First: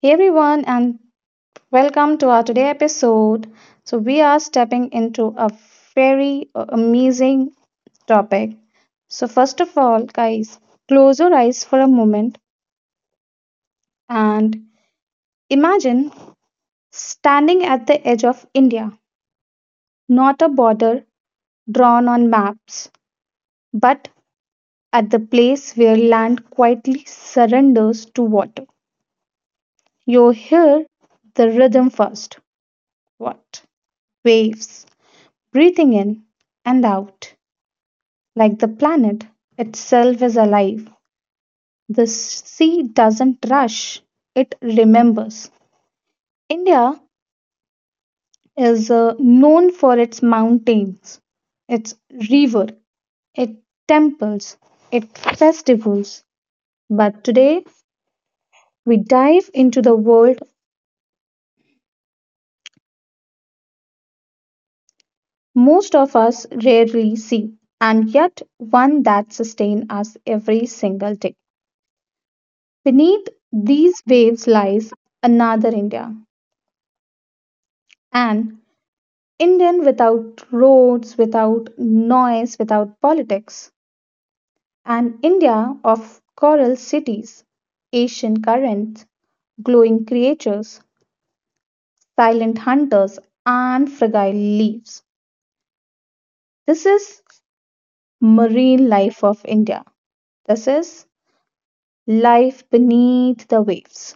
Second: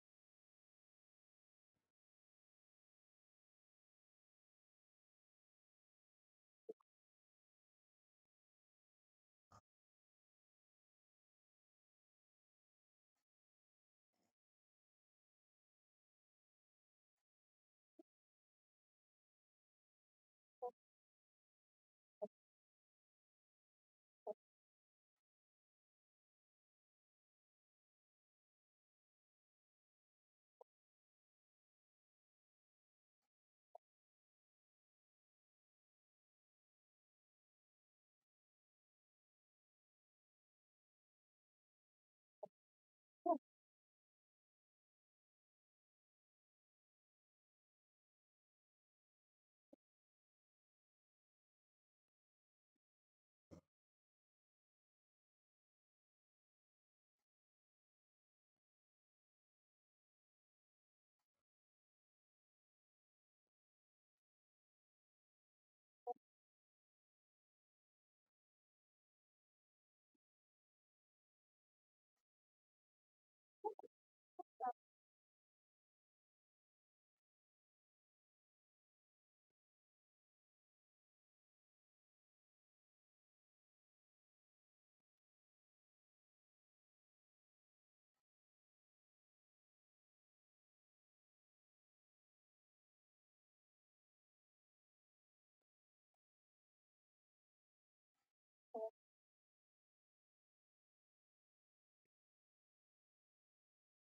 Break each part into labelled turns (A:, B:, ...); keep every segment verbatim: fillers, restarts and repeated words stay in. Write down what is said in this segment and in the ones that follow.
A: Hey everyone, and welcome to our today episode. So we are stepping into a very uh, amazing topic. So first of all, guys, close your eyes for a moment and imagine standing at the edge of India, not a border drawn on maps, but at the place where land quietly surrenders to water. You hear the rhythm first. What? Waves breathing in and out. Like the planet itself is alive, the sea doesn't rush, it remembers. India is uh, known for its mountains, its river, its temples, its festivals. But today, we dive into the world most of us rarely see, and yet one that sustains us every single day. Beneath these waves lies another India, an Indian without roads, without noise, without politics. An India of coral cities, Asian currents, glowing creatures, silent hunters, and fragile leaves. This is marine life of India. This is life beneath the waves.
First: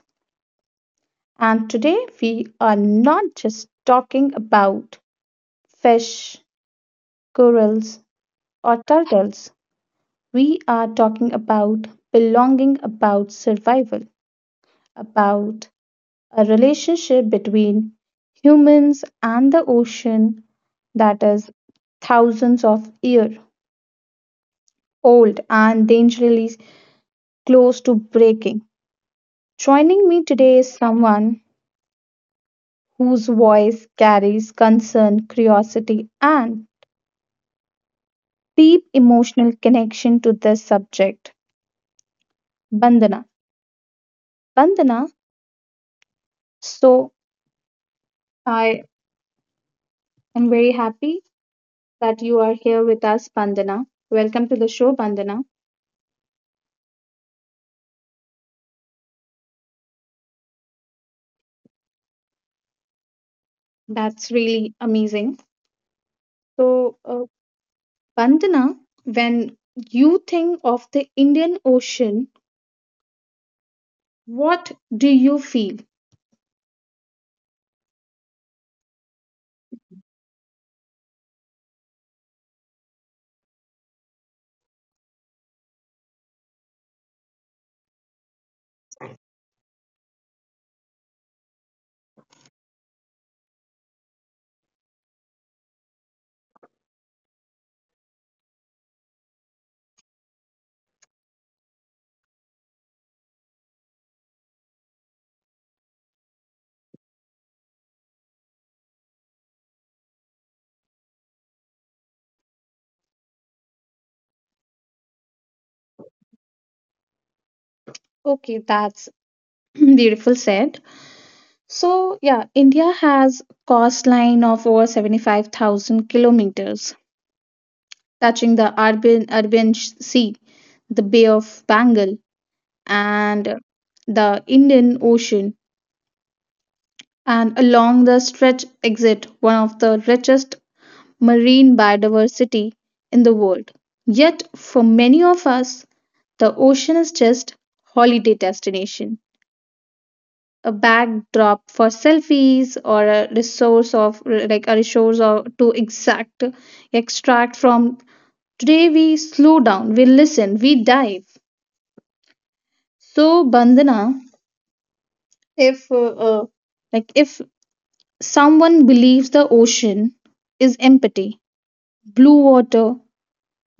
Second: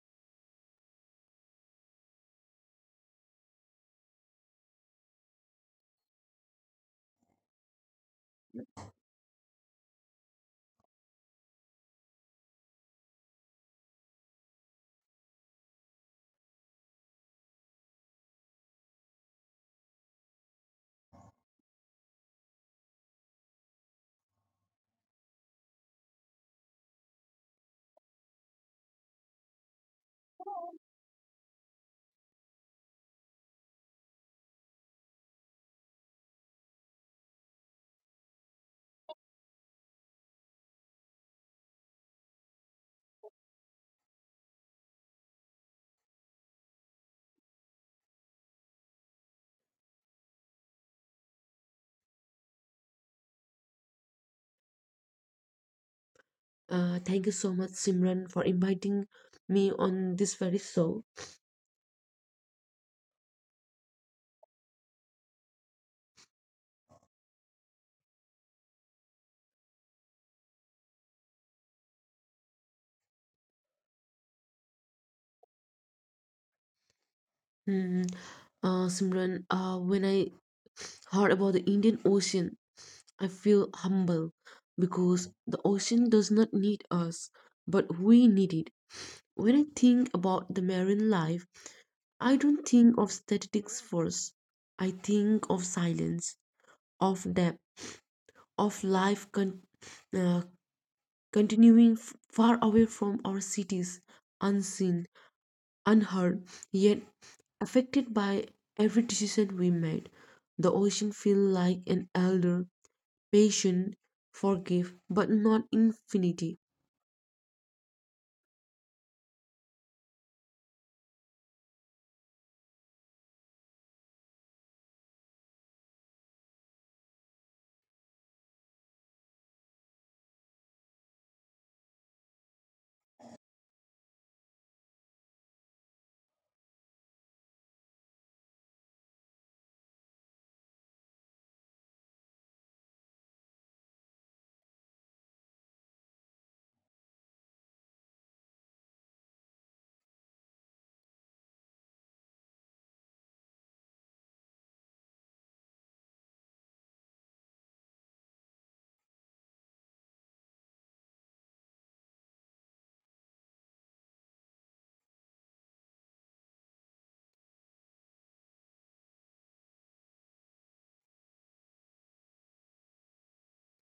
A: And today we are not just talking about fish, corals, or turtles. We are talking about belonging, about survival, about a relationship between humans and the ocean that is thousands of years old and dangerously close to breaking. Joining me today is someone whose voice carries concern, curiosity, and deep emotional connection to this subject, Bandana. Bandana, so I am very happy that you are here with us, Bandana. Welcome to the show, Bandana.
B: Uh, thank you so much, Simran, for inviting me on this very show.
A: That's really amazing. So, uh, Bandana, when you think of the Indian Ocean, what do you feel?
B: Hmm. Uh, Simran, uh, when I heard about the Indian Ocean, I feel humble because the ocean does not need us, but we need it. When I think about the marine life, I don't think of statistics first. I think of silence, of depth, of life con- uh, continuing f- far away from our cities, unseen, unheard, yet affected by every decision we made. The ocean feels like an elder, patient, forgive, but not infinity.
A: Okay, that's beautiful said. So, yeah, India has coastline of over seventy-five thousand kilometers, touching the urban Arabian Sea, the Bay of Bengal, and the Indian Ocean. And along the stretch exit one of the richest marine biodiversity in the world. Yet for many of us, the ocean is just holiday destination, a backdrop for selfies or a resource of like a resource or to exact extract from. Today we slow down, we listen, we dive. So Bandana, if uh, uh, like if someone believes the ocean is empty blue water,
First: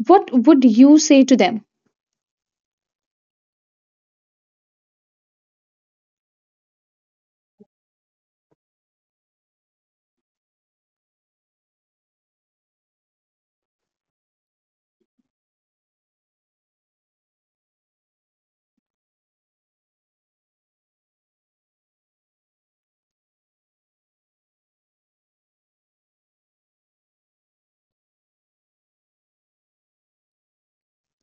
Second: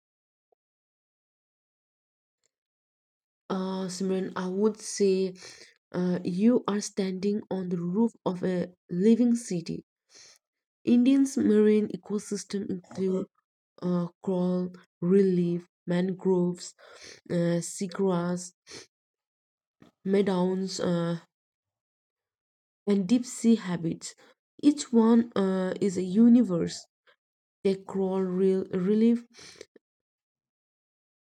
A: what would you say to them?
B: Uh, Simran, I would say uh, you are standing on the roof of a living city. Indian's marine ecosystem include uh, coral, relief, mangroves, uh, seagrass, meadows, uh, and deep sea habits. Each one uh, is a universe they crawl real, relief,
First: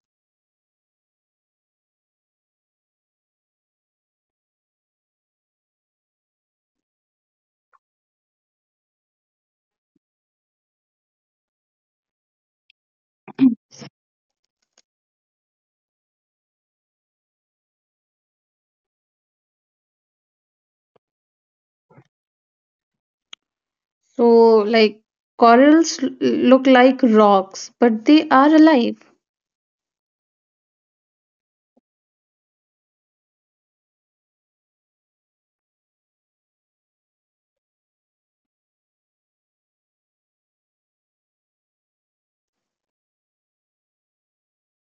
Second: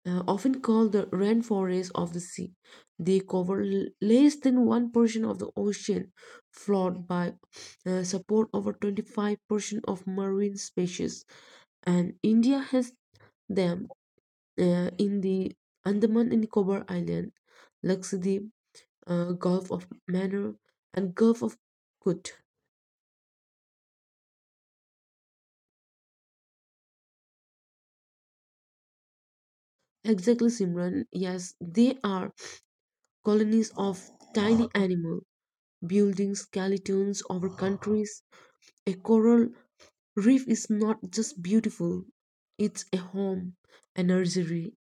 B: uh, often called the rainforest of the sea. They cover l- less than one percent of the ocean, flawed by uh, support over twenty-five percent of marine species. And India has them uh, in the Andaman and Nicobar Island, Lakshadweep, uh, Gulf of Manor, and Gulf of Kut.
A: So, like corals l- look like rocks, but they are alive.
B: Exactly, Simran. Yes, they are colonies of tiny animal, building skeletons over countries. A coral reef is not just beautiful, it's a home, a nursery,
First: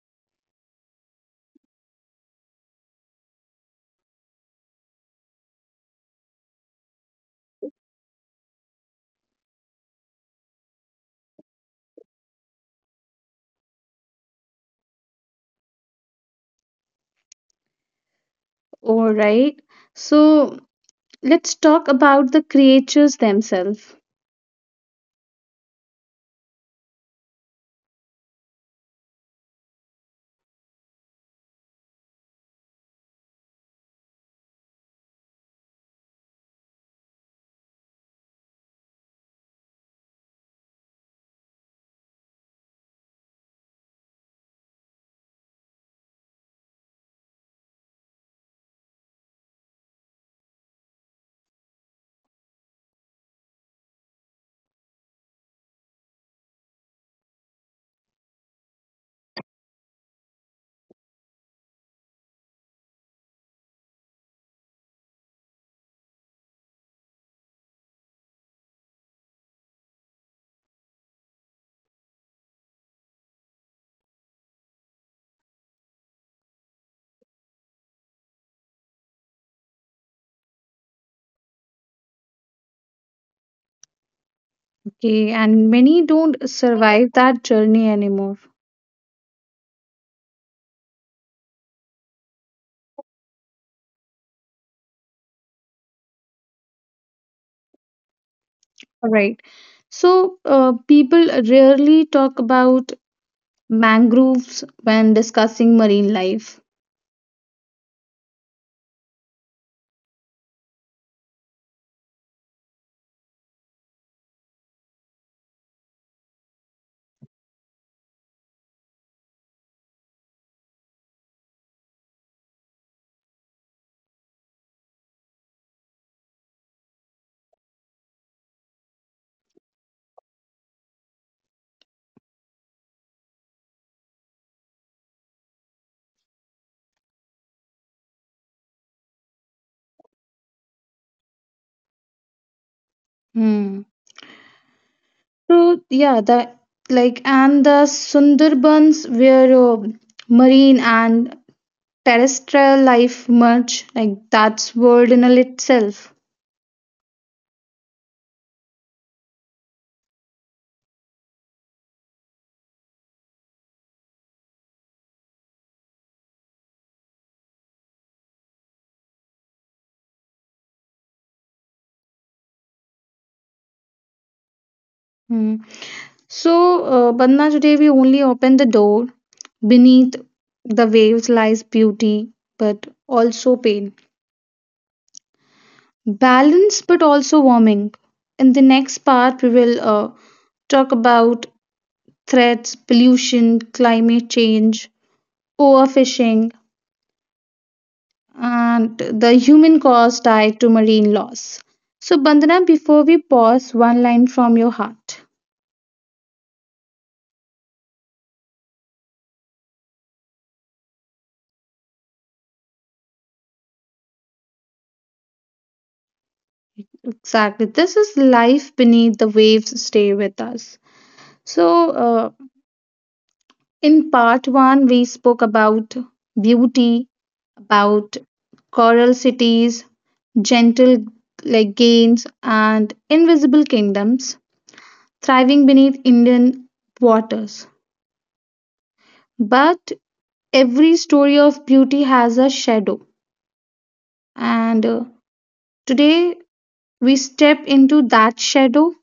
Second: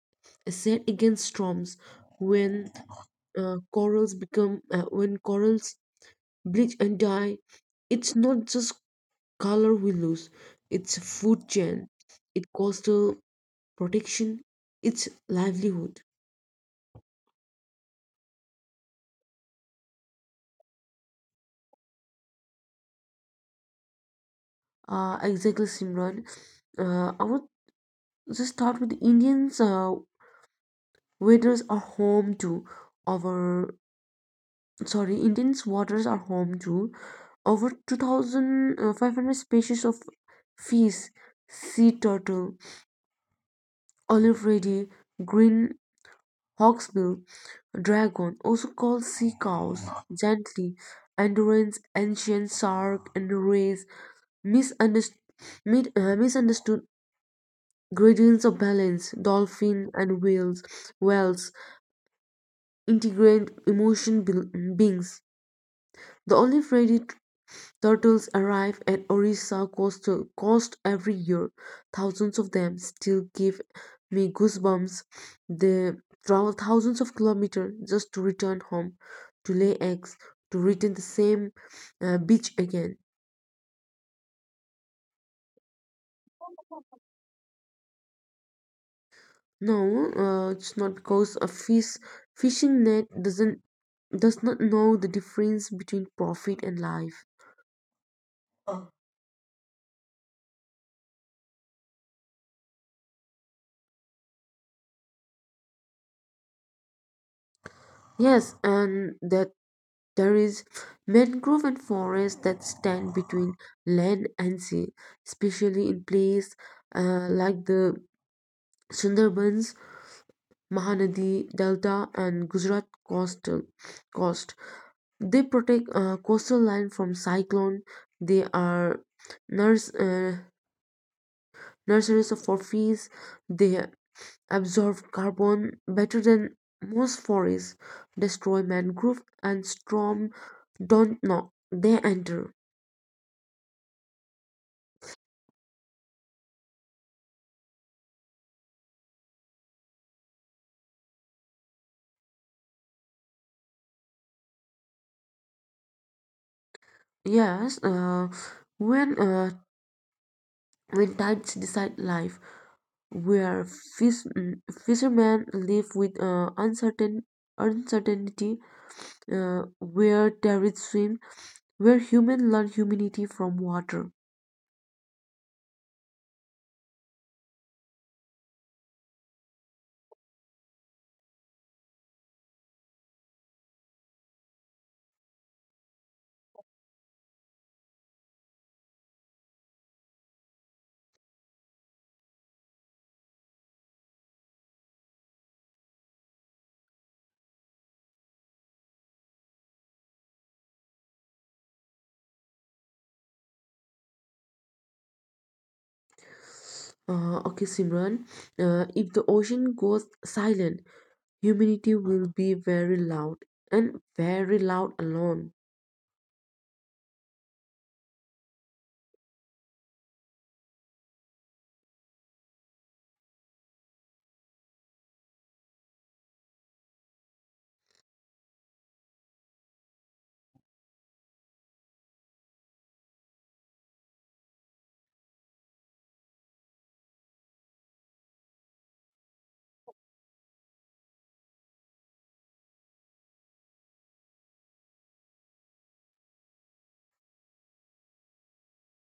B: a set against storms. When uh, corals become, uh, when corals bleach and die, it's not just color we lose, it's food chain, it's coastal protection, it's livelihood.
A: All right. So, let's talk about the creatures themselves.
B: Uh, exactly, Simran. Uh, I would just start with Indians. Uh, waters are home to over sorry, Indians waters are home to over two thousand five hundred species of fish, sea turtle, olive reedy, green hawksbill, dragon, also called sea cows, gently, endurance, ancient shark, and rays, misunderstood, mid, uh, misunderstood Gradients of balance, dolphin and whales, whales integrate emotion bil- beings. The olive ready turtles arrive at Orissa coast, coast every year. Thousands of them still give me goosebumps. They travel thousands of kilometers just to return home, to lay eggs, to return the same uh, beach again.
A: Okay. And many don't survive that journey anymore.
B: No, uh, it's not because a fish fishing net doesn't does not know the difference between profit and life. Oh.
A: All right. So, uh, people rarely talk about mangroves when discussing marine life.
B: Yes, and that there is mangrove and forest that stand between land and sea, especially in place uh, like the Sundarbans, Mahanadi Delta, and Gujarat coastal coast. They protect uh, coastal line from cyclone. They are nurse. uh, Nurseries of for fees, they absorb carbon better than most forests, destroy mangrove and storm don't know they enter.
A: Hmm. So yeah, the like and the Sundarbans where uh, marine and terrestrial life merge, like that's world in all itself.
B: Yes, uh, when uh, When tides decide life, where fish, mm, fishermen live with uh, uncertain uncertainty, uh, where terrorists swim, where humans learn humanity from water.
A: Hmm. So uh, Bandhna, today we only open the door. Beneath the waves lies beauty, but also pain. Balance, but also warming. In the next part, we will uh, talk about threats, pollution, climate change, overfishing, and the human cost tied to marine loss. So, Bandana, before we pause, one line from your heart.
B: Uh, okay, Simran, uh, if the ocean goes silent, humanity will be very loud and very loud alone.
A: Exactly. This is life beneath the waves, stay with us. So, uh, in part one, we spoke about beauty, about coral cities, gentle like gains, and invisible kingdoms thriving beneath Indian waters. But every story of beauty has a shadow, and uh, today, we step into that shadow,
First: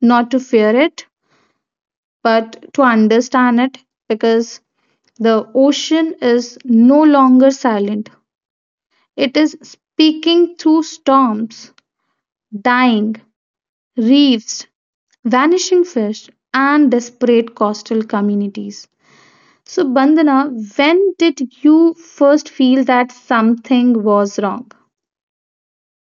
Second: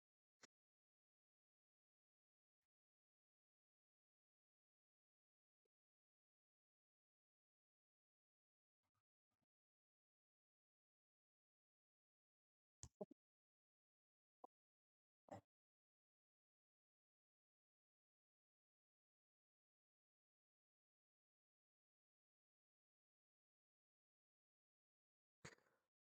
A: not to fear it, but to understand it, because the ocean is no longer silent. It is speaking through storms, dying reefs, vanishing fish, and desperate coastal communities. So, Bandana, when did you first feel that something was wrong?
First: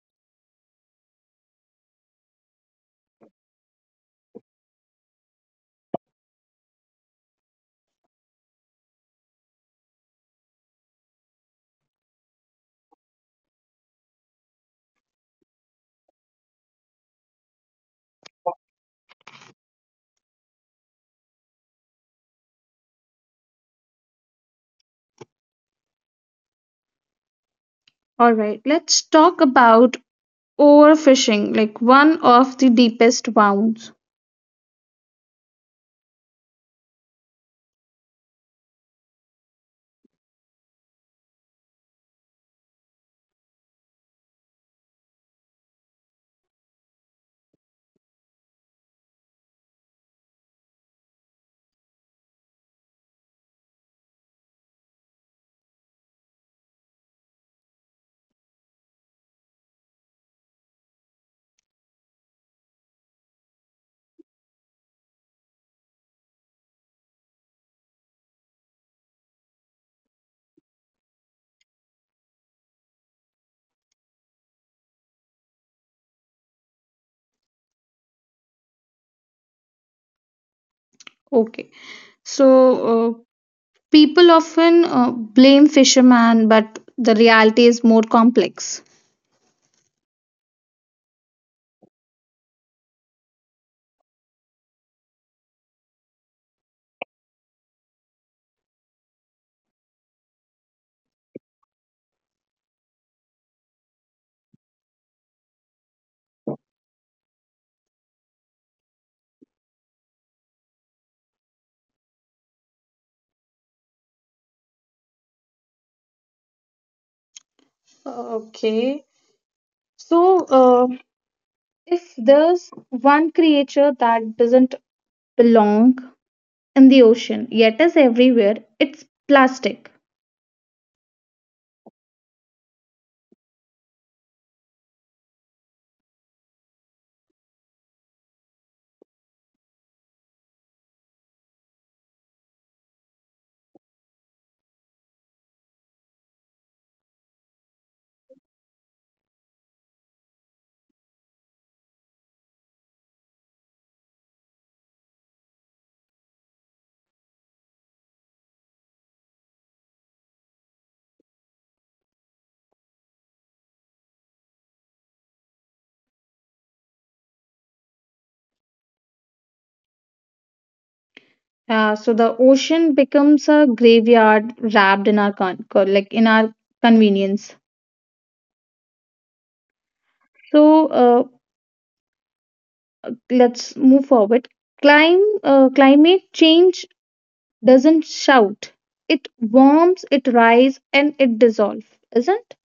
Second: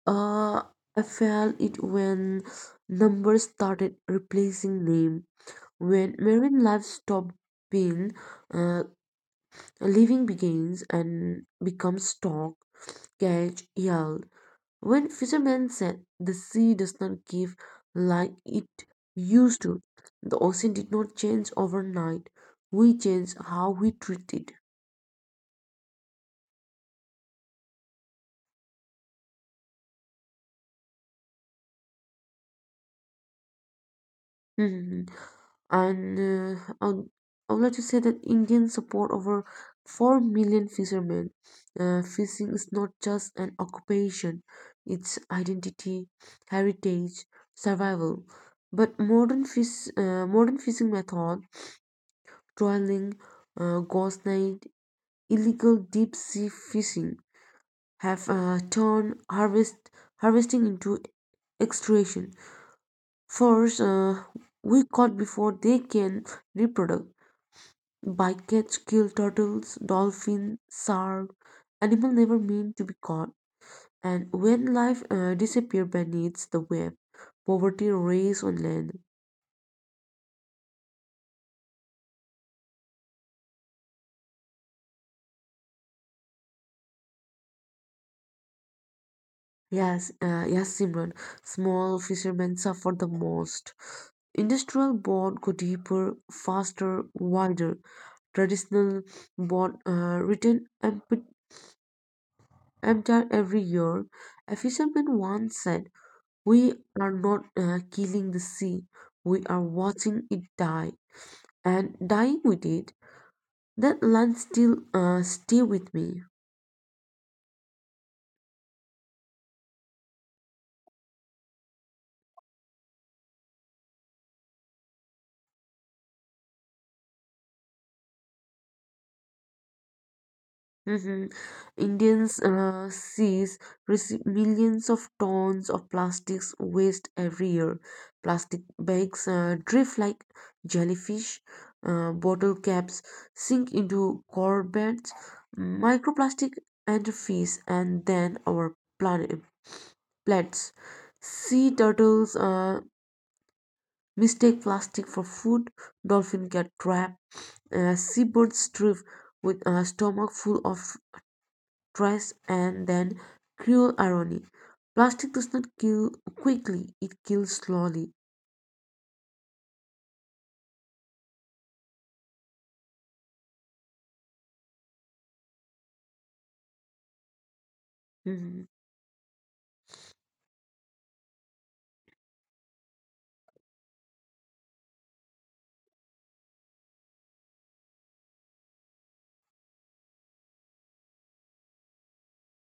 B: Uh, I felt it when numbers started replacing name, when marine life stopped being uh, living begins and becomes talk, catch, yell. When fishermen said the sea does not give like it used to, the ocean did not change overnight. We change how we treat it.
A: All right, let's talk about overfishing like one of the deepest wounds.
B: Mhm. And uh, I'd- I would like to say that Indians support over four million fishermen. Uh, fishing is not just an occupation, it's identity, heritage, survival. But modern, fish, uh, modern fishing method, trawling, uh, ghost net, illegal deep sea fishing have uh, turned harvest harvesting into extraction. First, uh, we caught before they can reproduce. Bycatch kill turtles, dolphin, shark, animal never meant to be caught. And when life uh, disappears beneath the web, poverty reigns on land.
A: Okay, so uh, people often uh, blame fishermen, but the reality is more complex.
B: Yes, uh, yes, Simran. Small fishermen suffer the most. Industrial boat go deeper, faster, wider. Traditional boat uh, return empty emptier every year. A fisherman once said we are not uh, killing the sea, we are watching it die and dying with it. That line still uh, stay with me.
A: Okay, so uh, if there's one creature that doesn't belong in the ocean yet is everywhere, it's plastic.
B: Mhm. Indians uh, seas receive millions of tons of plastics waste every year. Plastic bags uh, drift like jellyfish. Uh, bottle caps sink into corvettes. Microplastic enter fish and then our planet plates. Sea turtles uh, mistake plastic for food. Dolphin get trapped. Uh, seabirds drift with a stomach full of stress, and then cruel irony. Plastic does not kill quickly, it kills slowly.
A: Uh, so the ocean becomes a graveyard wrapped in our con- co- like in our convenience.
B: Hmm.
A: So uh, let's move forward. Clim- uh, climate change doesn't shout. It warms, it rise, and it dissolves, isn't?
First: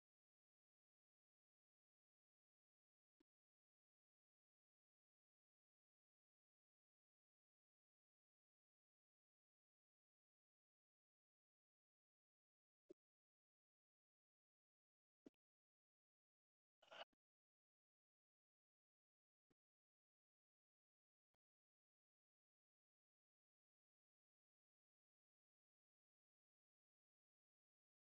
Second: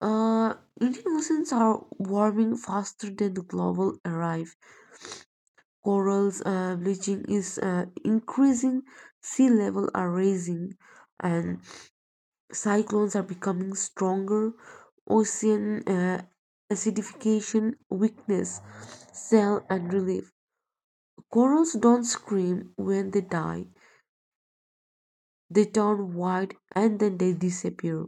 B: Uh, Indian oceans are warming faster than the global arrive. Corals uh, bleaching is uh, increasing, sea level are rising, and cyclones are becoming stronger. Ocean uh, acidification, weakness, cell and relief. Corals don't scream when they die. They turn white and then they disappear.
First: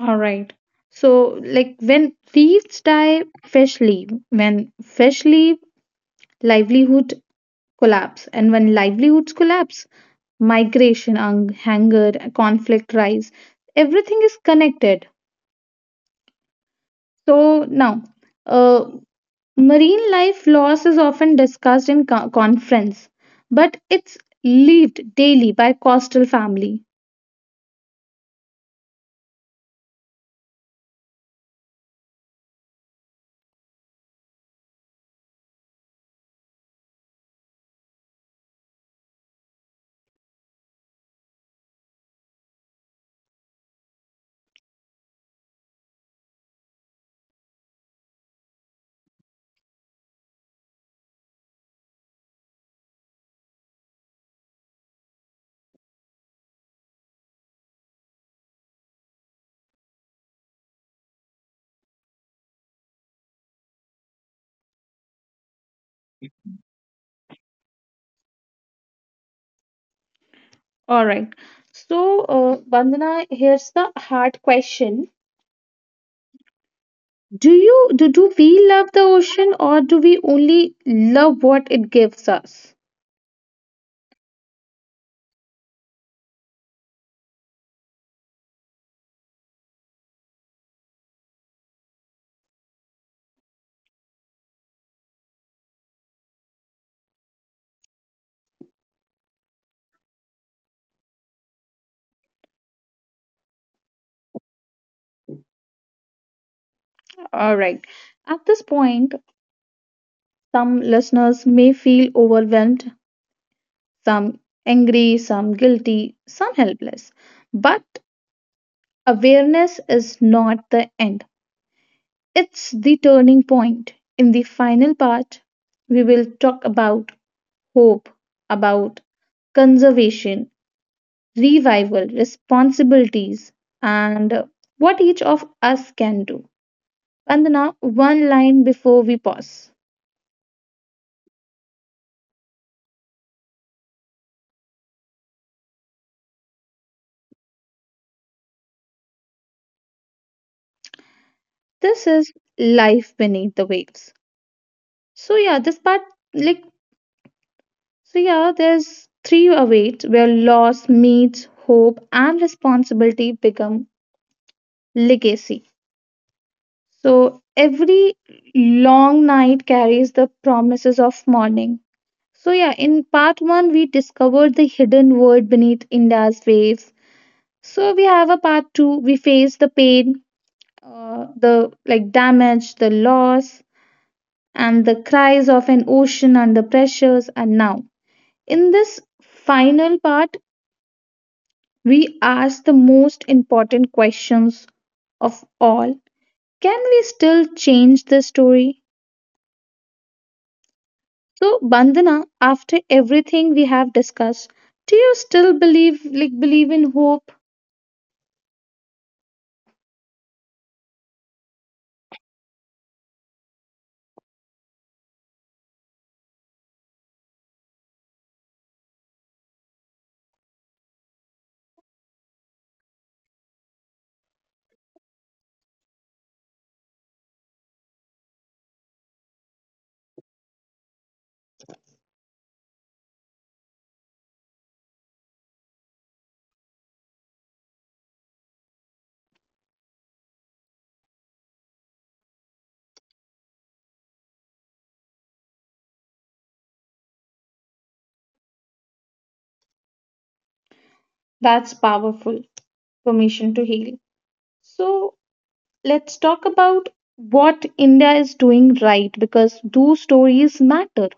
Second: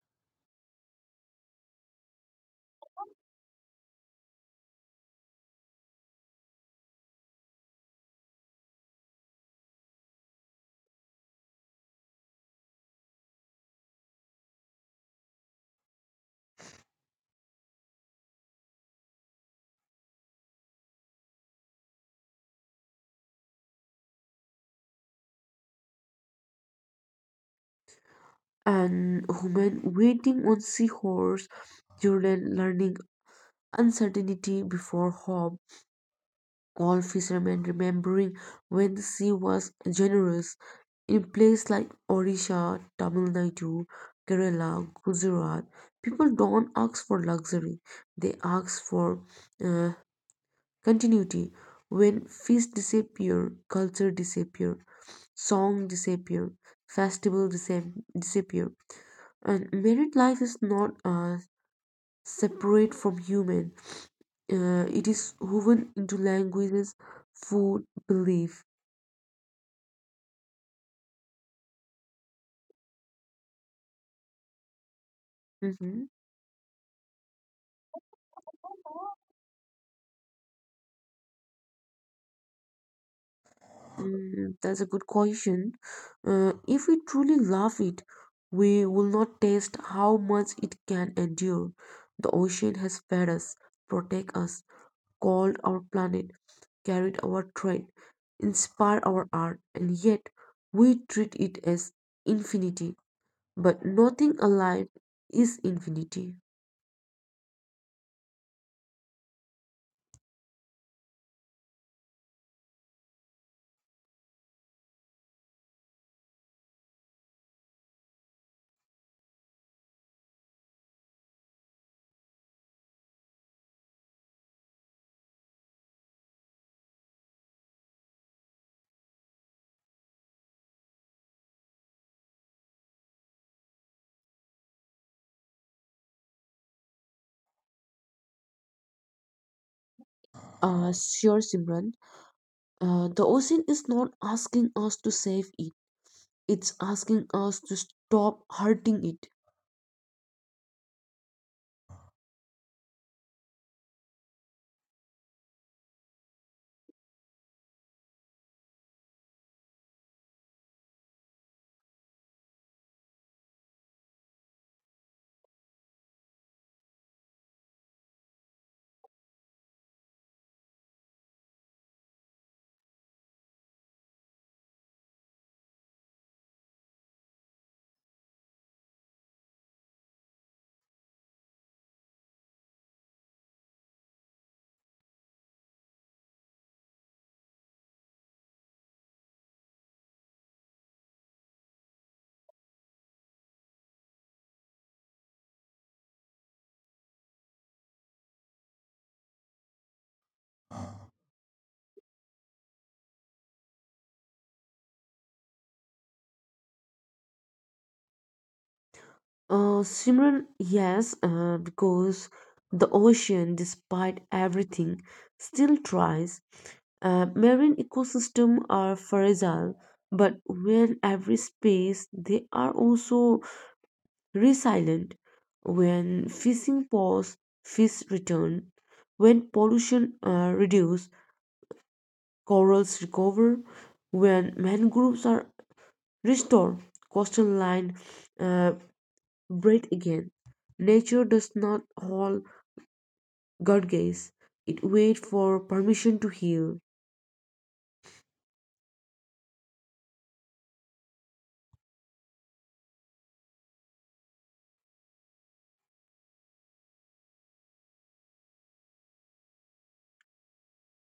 A: All right. So, like when leaves die, fish leave. When fish leave, livelihood collapse. And when livelihoods collapse, migration, hung- hunger, conflict rise. Everything is connected. So now, uh. Marine life loss is often discussed in co- conference, but it's lived daily by coastal family.
B: And women waiting on seahorse, children learning uncertainty before hope, all fishermen remembering when the sea was generous. In places like Odisha, Tamil Nadu, Kerala, Gujarat, people don't ask for luxury, they ask for uh, continuity. When feast disappear, culture disappear, song disappear, festival disap- disappear. And married life is not uh, separate from human. Uh, it is woven into languages, food, belief.
A: All right. So, uh, Bandana, here's the hard question:
B: Hmm.
A: Do you do, do we love the ocean, or do we only love what it gives us?
B: Mm, that's a good question. Uh, if we truly love it, we will not taste how much it can endure. The ocean has fed us, protect us, called our planet, carried our trade, inspired our art, and yet we treat it as infinity. But nothing alive is infinity.
A: All right. At this point, some listeners may feel overwhelmed, some angry, some guilty, some helpless. But awareness is not the end. It's the turning point. In the final part, we will talk about hope, about conservation, revival, responsibilities, and what each of us can do. Vandana, one line before we pause.
B: Uh, sure, Simran. Uh, the ocean is not asking us to save it, it's asking us to stop hurting it.
A: This is life beneath the waves. So yeah, this part like so yeah, there's three awaits where loss meets hope and responsibility become legacy. So every long night carries the promises of morning. So, yeah, in part one, we discovered the hidden world beneath India's waves. So, we have a part two, we face the pain, uh, the like damage, the loss, and the cries of an ocean under pressures. And now, in this final part, we ask the most important questions of all. Can we still change the story? So, Bandhana, after everything we have discussed, do you still believe, like, believe in hope?
B: Uh, Simran, yes, uh, because the ocean, despite everything, still tries. Uh, marine ecosystems are fragile, but when every space, they are also resilient. When fishing pause, fish return. When pollution uh, reduce, corals recover. When mangroves are restored, coastal line uh, breathe again. Nature does not hold God gaze. It waits for permission to heal.
A: That's powerful. Permission to heal. So, let's talk about what India is doing right, because do stories matter?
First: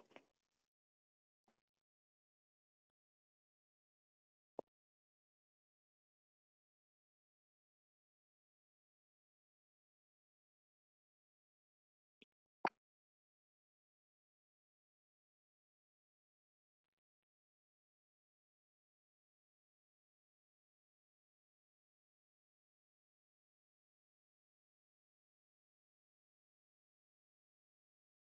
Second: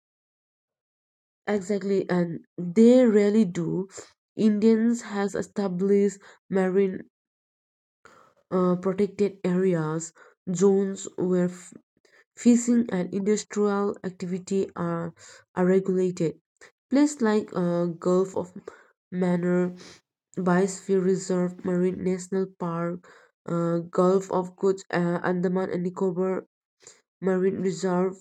B: Exactly, and they really do. Indians has established marine uh, protected areas, zones where f- fishing and industrial activity are, are regulated. Places like uh, Gulf of Manor, Biosphere Reserve, Marine National Park, uh, Gulf of Good, uh, Andaman and Nicobar marine reserve.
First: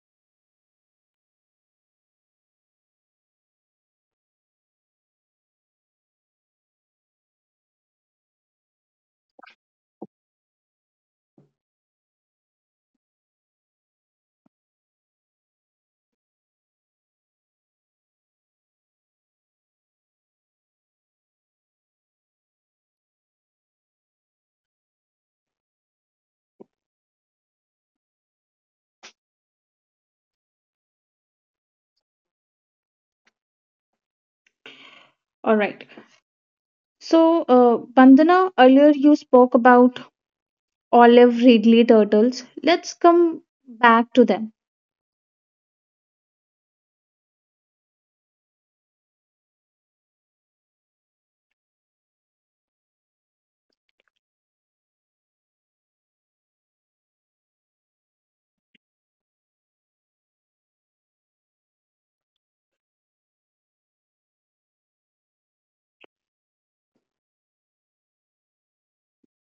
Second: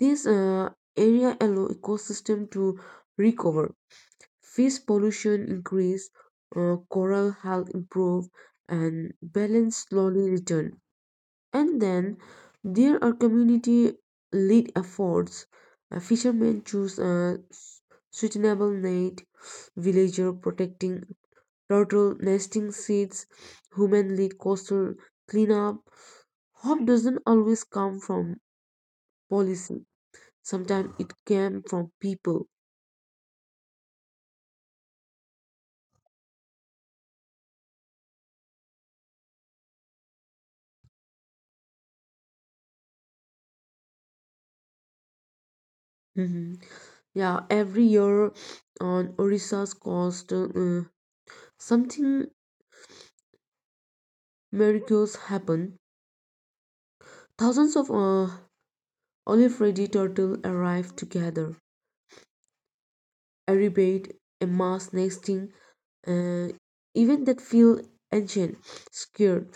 B: This uh, area allow ecosystem to recover. Fish pollution increase, uh, coral health improve, and balance slowly return. And then there are community lead efforts. Uh, fishermen choose a s- suitable net, villager protecting turtle nesting seeds, human lead coastal cleanup. Hope doesn't always come from policy. Sometimes it came from people.
A: All right. So, uh, Bandhana, earlier you spoke about olive Ridley turtles. Let's come back to them.
B: Mhm. Yeah, every year on Orissa's coast, uh, something miracles happen. Thousands of uh, olive ready turtle arrive together. A rebate, a mass nesting, uh, even that feel ancient, scared.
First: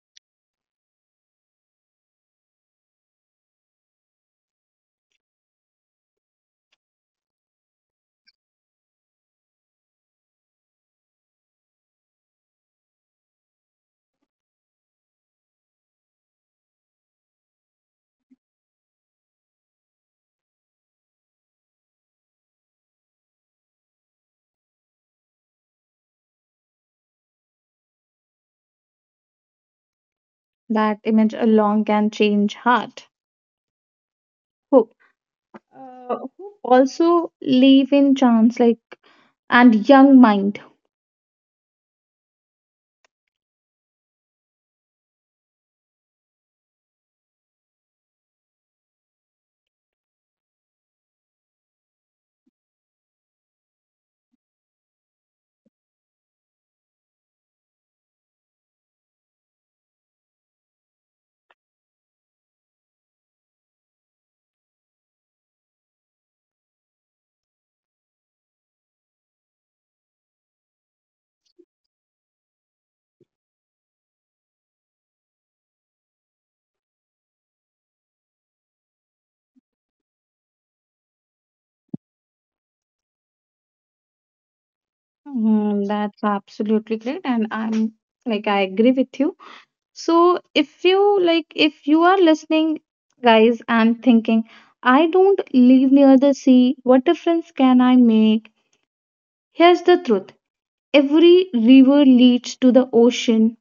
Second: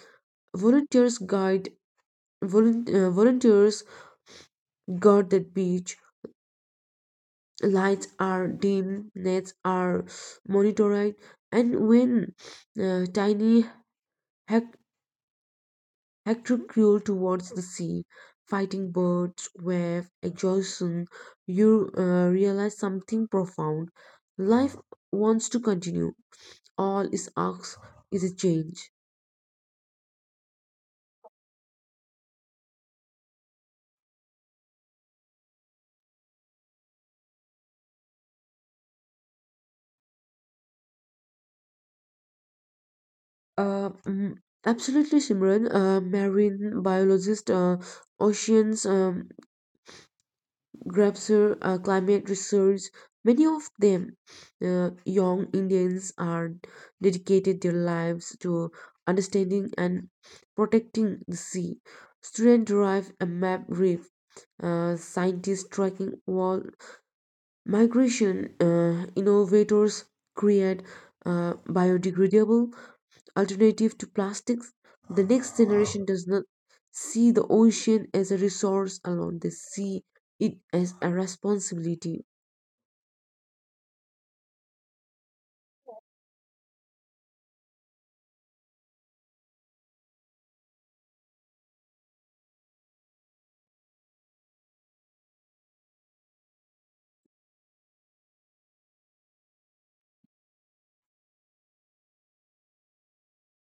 B: Volunteers guide, volun- uh, Volunteers guard that beach. Lights are dim, nets are monitored, and when uh, tiny hec- hector crawl towards the sea, fighting birds, wave, exhaustion, you uh, realize something profound. Life wants to continue. All is asked is a change.
A: That image alone can change heart. Hope. Uh, Uh, who also live in chance like and young mind.
B: Uh, mm, Absolutely, Simran, uh, marine biologist, uh, oceans. Um, Grabser uh, climate research. Many of them, uh, young Indians, are dedicated their lives to understanding and protecting the sea. Students derive a map reef, uh, scientists tracking wall migration, uh, innovators create uh, biodegradable alternative to plastics, the next generation does not see the ocean as a resource alone, they see it as a responsibility.
A: Mm, that's absolutely great and I'm like I agree with you. So if you like if you are listening, guys, and thinking I don't live near the sea, what difference can I make? Here's the truth: every river leads to the ocean,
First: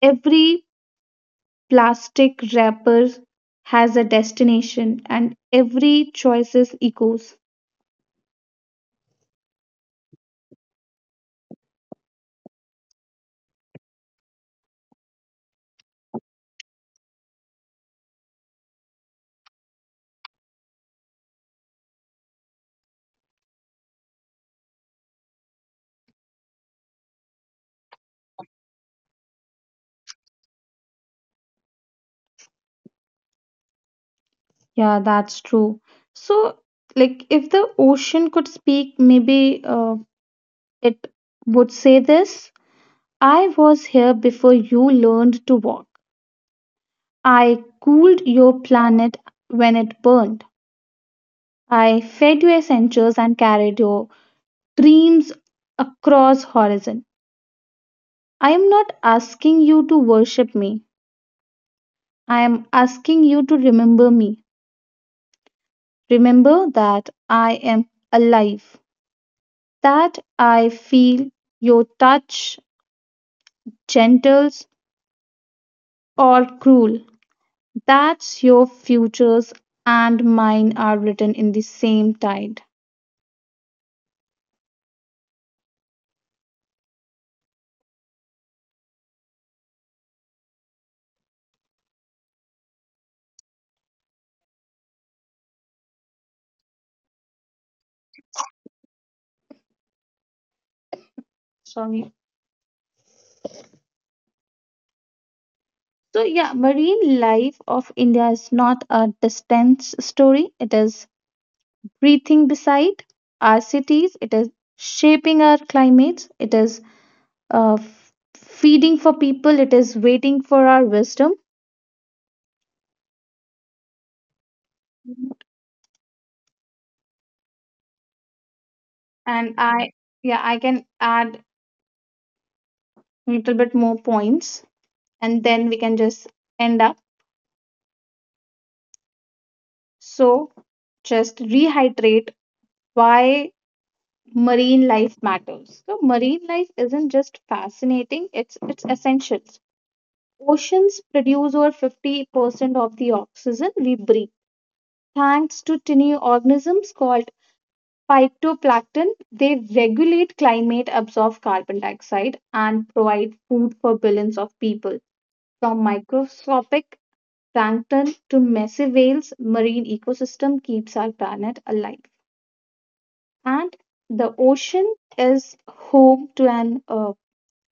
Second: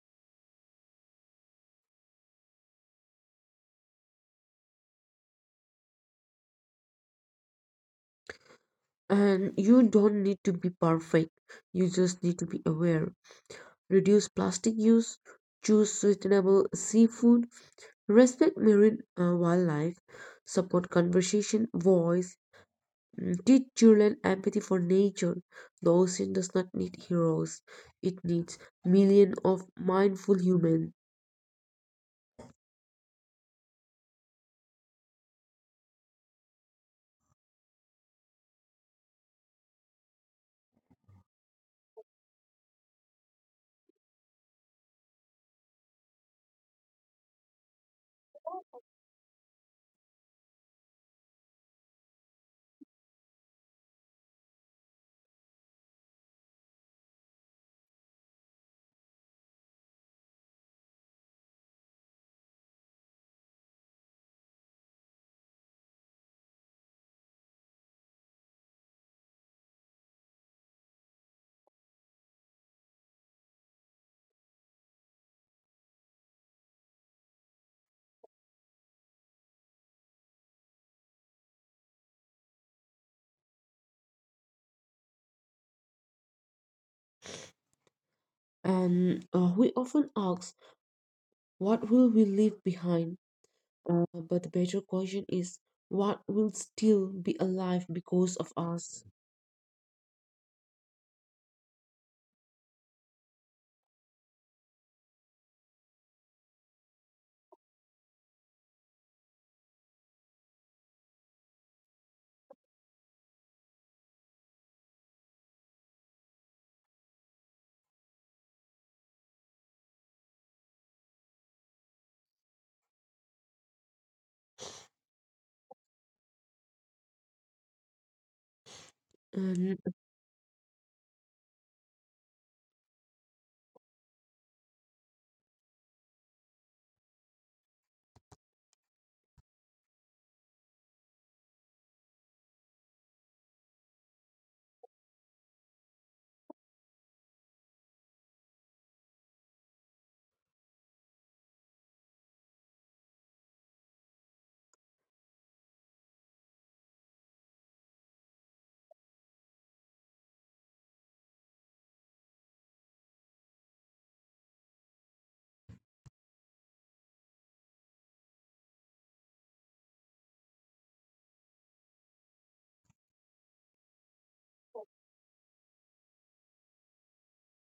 A: every plastic wrapper has a destination, and every choice is echoes.
B: And you don't need to be perfect, you just need to be aware. Reduce plastic use, choose sustainable seafood, respect marine uh, wildlife, support conversation, voice, mm, teach children empathy for nature. The ocean does not need heroes, it needs millions of mindful humans.
A: Yeah, that's true. So, like, if the ocean could speak, maybe uh, it would say this: I was here before you learned to walk. I cooled your planet when it burned. I fed your essentials and carried your dreams across horizon. I am not asking you to worship me. I am asking you to remember me. Remember that I am alive. That I feel your touch, gentle or cruel. That's your futures and mine are written in the same tide.
B: And uh, We often ask, what will we leave behind? Uh, but the better question is, what will still be alive because of us?
A: Sorry. So, yeah, marine life of India is not a distant story. It is breathing beside our cities. It is shaping our climates. It is uh, f- feeding for people. It is waiting for our wisdom. And
B: And
A: I, yeah, I can add a little bit more points, and then we can just end up. So, just rehydrate why marine life matters. So, marine life isn't just fascinating, it's it's essential. Oceans produce over fifty percent of the oxygen we breathe. Thanks to tiny organisms called phytoplankton, they regulate climate, absorb carbon dioxide, and provide food for billions of people. From microscopic plankton to massive whales, marine ecosystem keeps our planet alive. And the ocean is home to an uh,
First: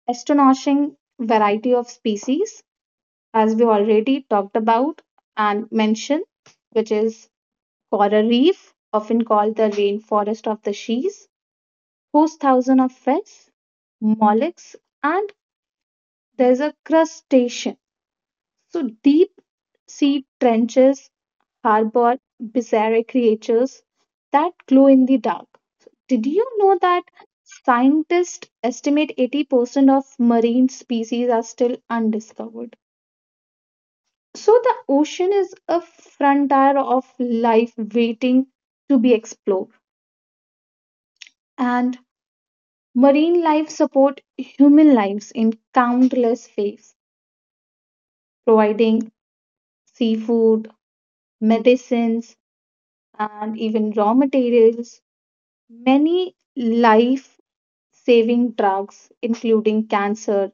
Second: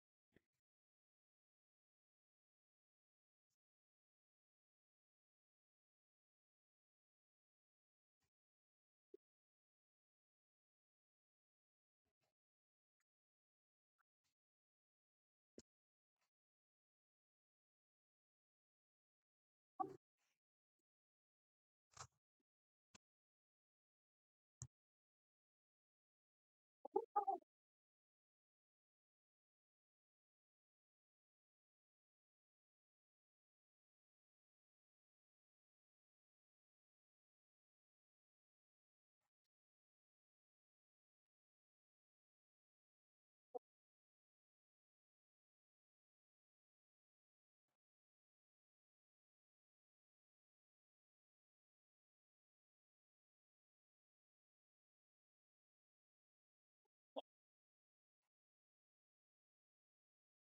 A: astonishing variety of species, as we already talked about and mentioned, which is coral reef, often called the rainforest of the seas, hosts thousands of fish, mollusks, and there's a crustacean. So deep sea trenches harbor bizarre creatures that glow in the dark. Did you know that scientists estimate eighty percent of marine species are still undiscovered? So the ocean is a frontier of life waiting to be explored. And marine life support human lives in countless ways, providing seafood, medicines, and even raw materials. Many life saving drugs, including cancer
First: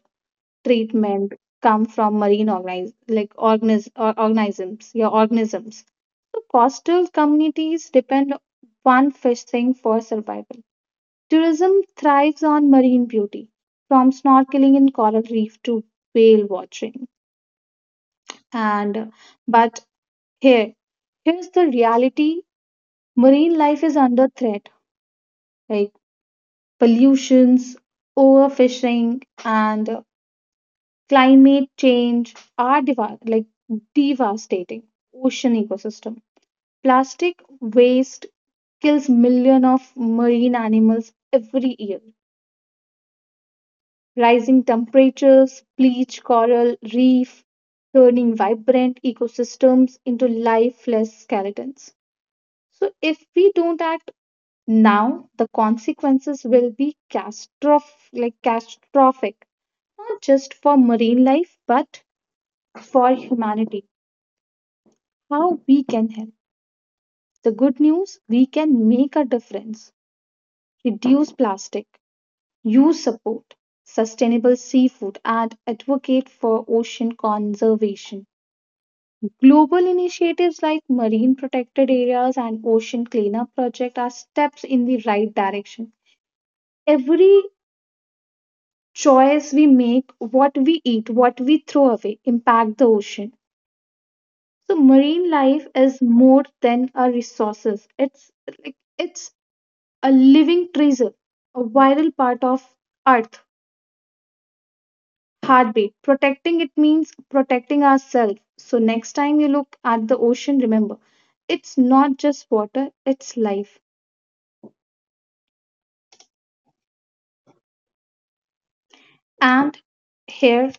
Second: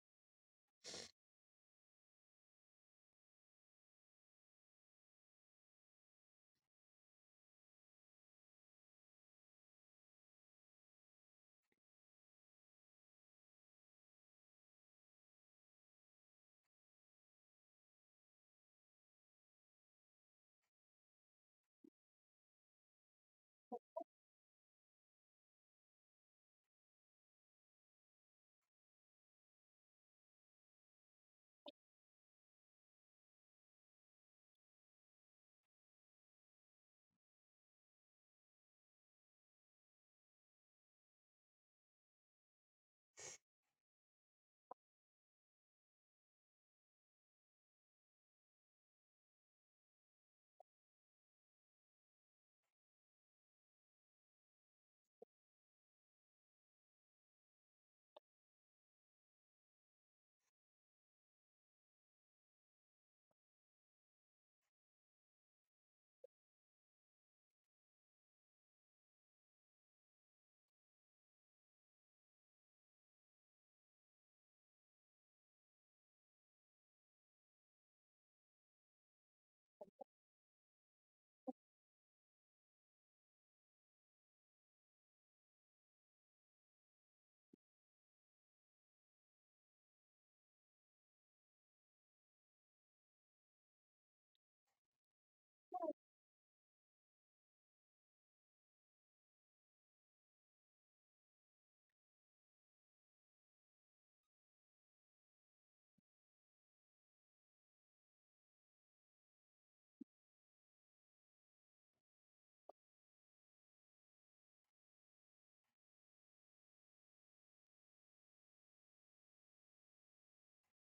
A: treatment, come from marine organis- like organisms, or organisms, yeah, organisms. So coastal communities depend on fishing for survival. Tourism thrives on marine beauty, from snorkeling in coral reef to whale watching. And but Here, here's the reality: marine life is under threat. Like pollutions, overfishing, and climate change are deva- like devastating ocean ecosystem. Plastic waste kills millions of marine animals every year. Rising temperatures bleach coral reef, turning vibrant ecosystems into lifeless skeletons. So, if we don't act now, the consequences will be catastroph- like catastrophic, not just for marine life but for humanity. How we can help? The good news: we can make a difference. Reduce plastic, use support, sustainable seafood, and advocate for ocean conservation. Global initiatives like marine protected areas and ocean cleanup project are steps in the right direction. Every choice we make, what we eat, what we throw away, impact the ocean. So marine life is more than a resources. It's like it's a living treasure, a vital part of earth heartbeat. Protecting it means protecting ourselves. So next time you look at the ocean, remember it's not just water, it's life. And here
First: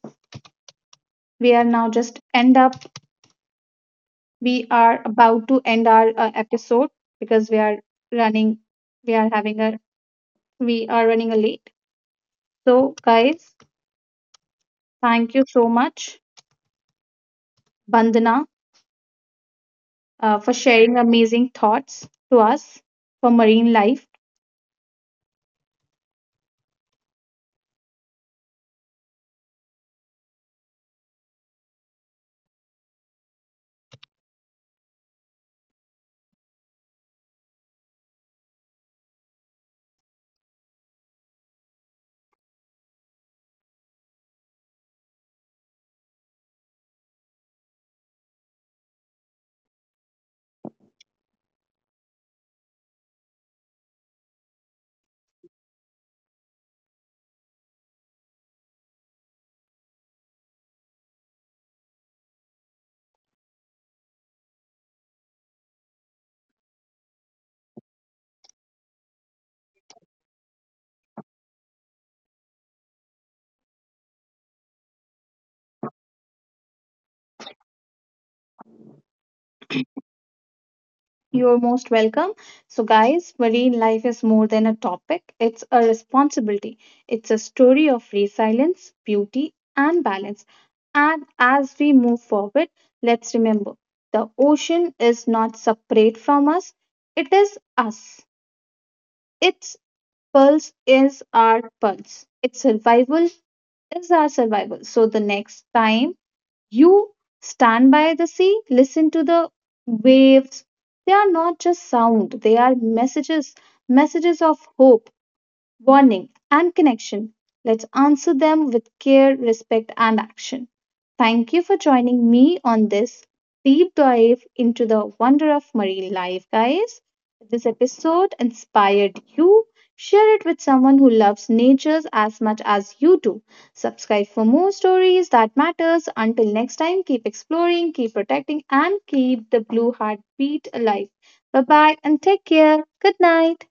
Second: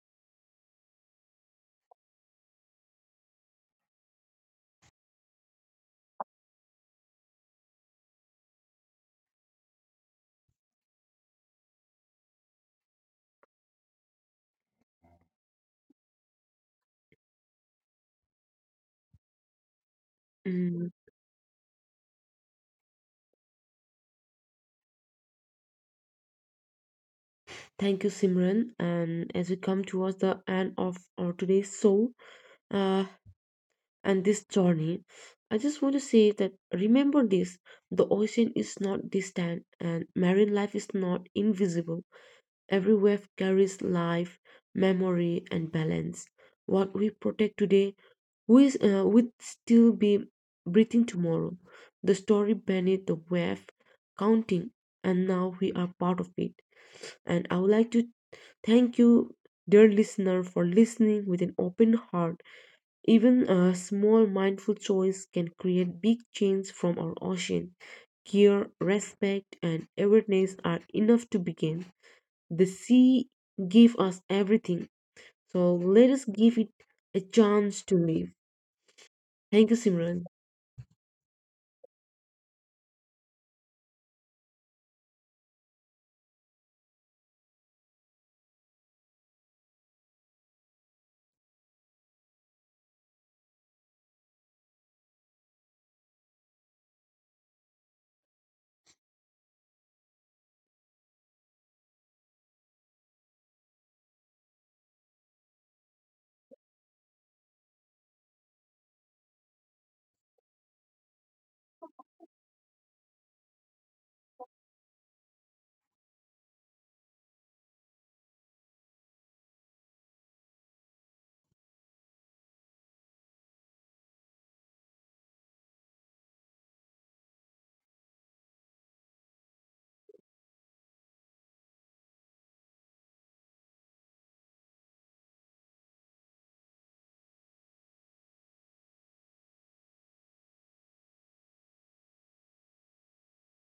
A: we are now just end up, we are about to end our uh, episode because we are running, we are having a, we are running a late. So, guys, thank you so much, Bandana, uh, for
B: mm,
A: sharing amazing thoughts to us for marine life.
B: Thank you, Simran. And as we come towards the end of our today's show uh, and this journey, I just want to say that remember this the ocean is not distant, and marine life is not invisible. Every wave carries life, memory, and balance. What we protect today we uh, would still be breathing tomorrow. The story beneath the wave, counting, and now we are part of it. And I would like to thank you, dear listener, for listening with an open heart. Even a small mindful choice can create big change from our ocean. Care, respect, and awareness are enough to begin. The sea gave us everything, so let us give it a chance to live. Thank you, Simran.
A: You're most welcome. So, guys, marine life is more than a topic, it's a responsibility. It's a story of resilience, beauty, and balance. And as we move forward, let's remember the ocean is not separate from us, it is us. Its pulse is our pulse, its survival is our survival. So, the next time you stand by the sea, listen to the waves. They are not just sound, they are messages, messages of hope, warning, and connection. Let's answer them with care, respect, and action. Thank you for joining me on this deep dive into the wonder of marine life, guys. If this episode inspired you, share it with someone who loves nature as much as you do. Subscribe for more stories that matters. Until next time, keep exploring, keep protecting, and keep the blue heart beat alive. Bye bye and take care. Good night.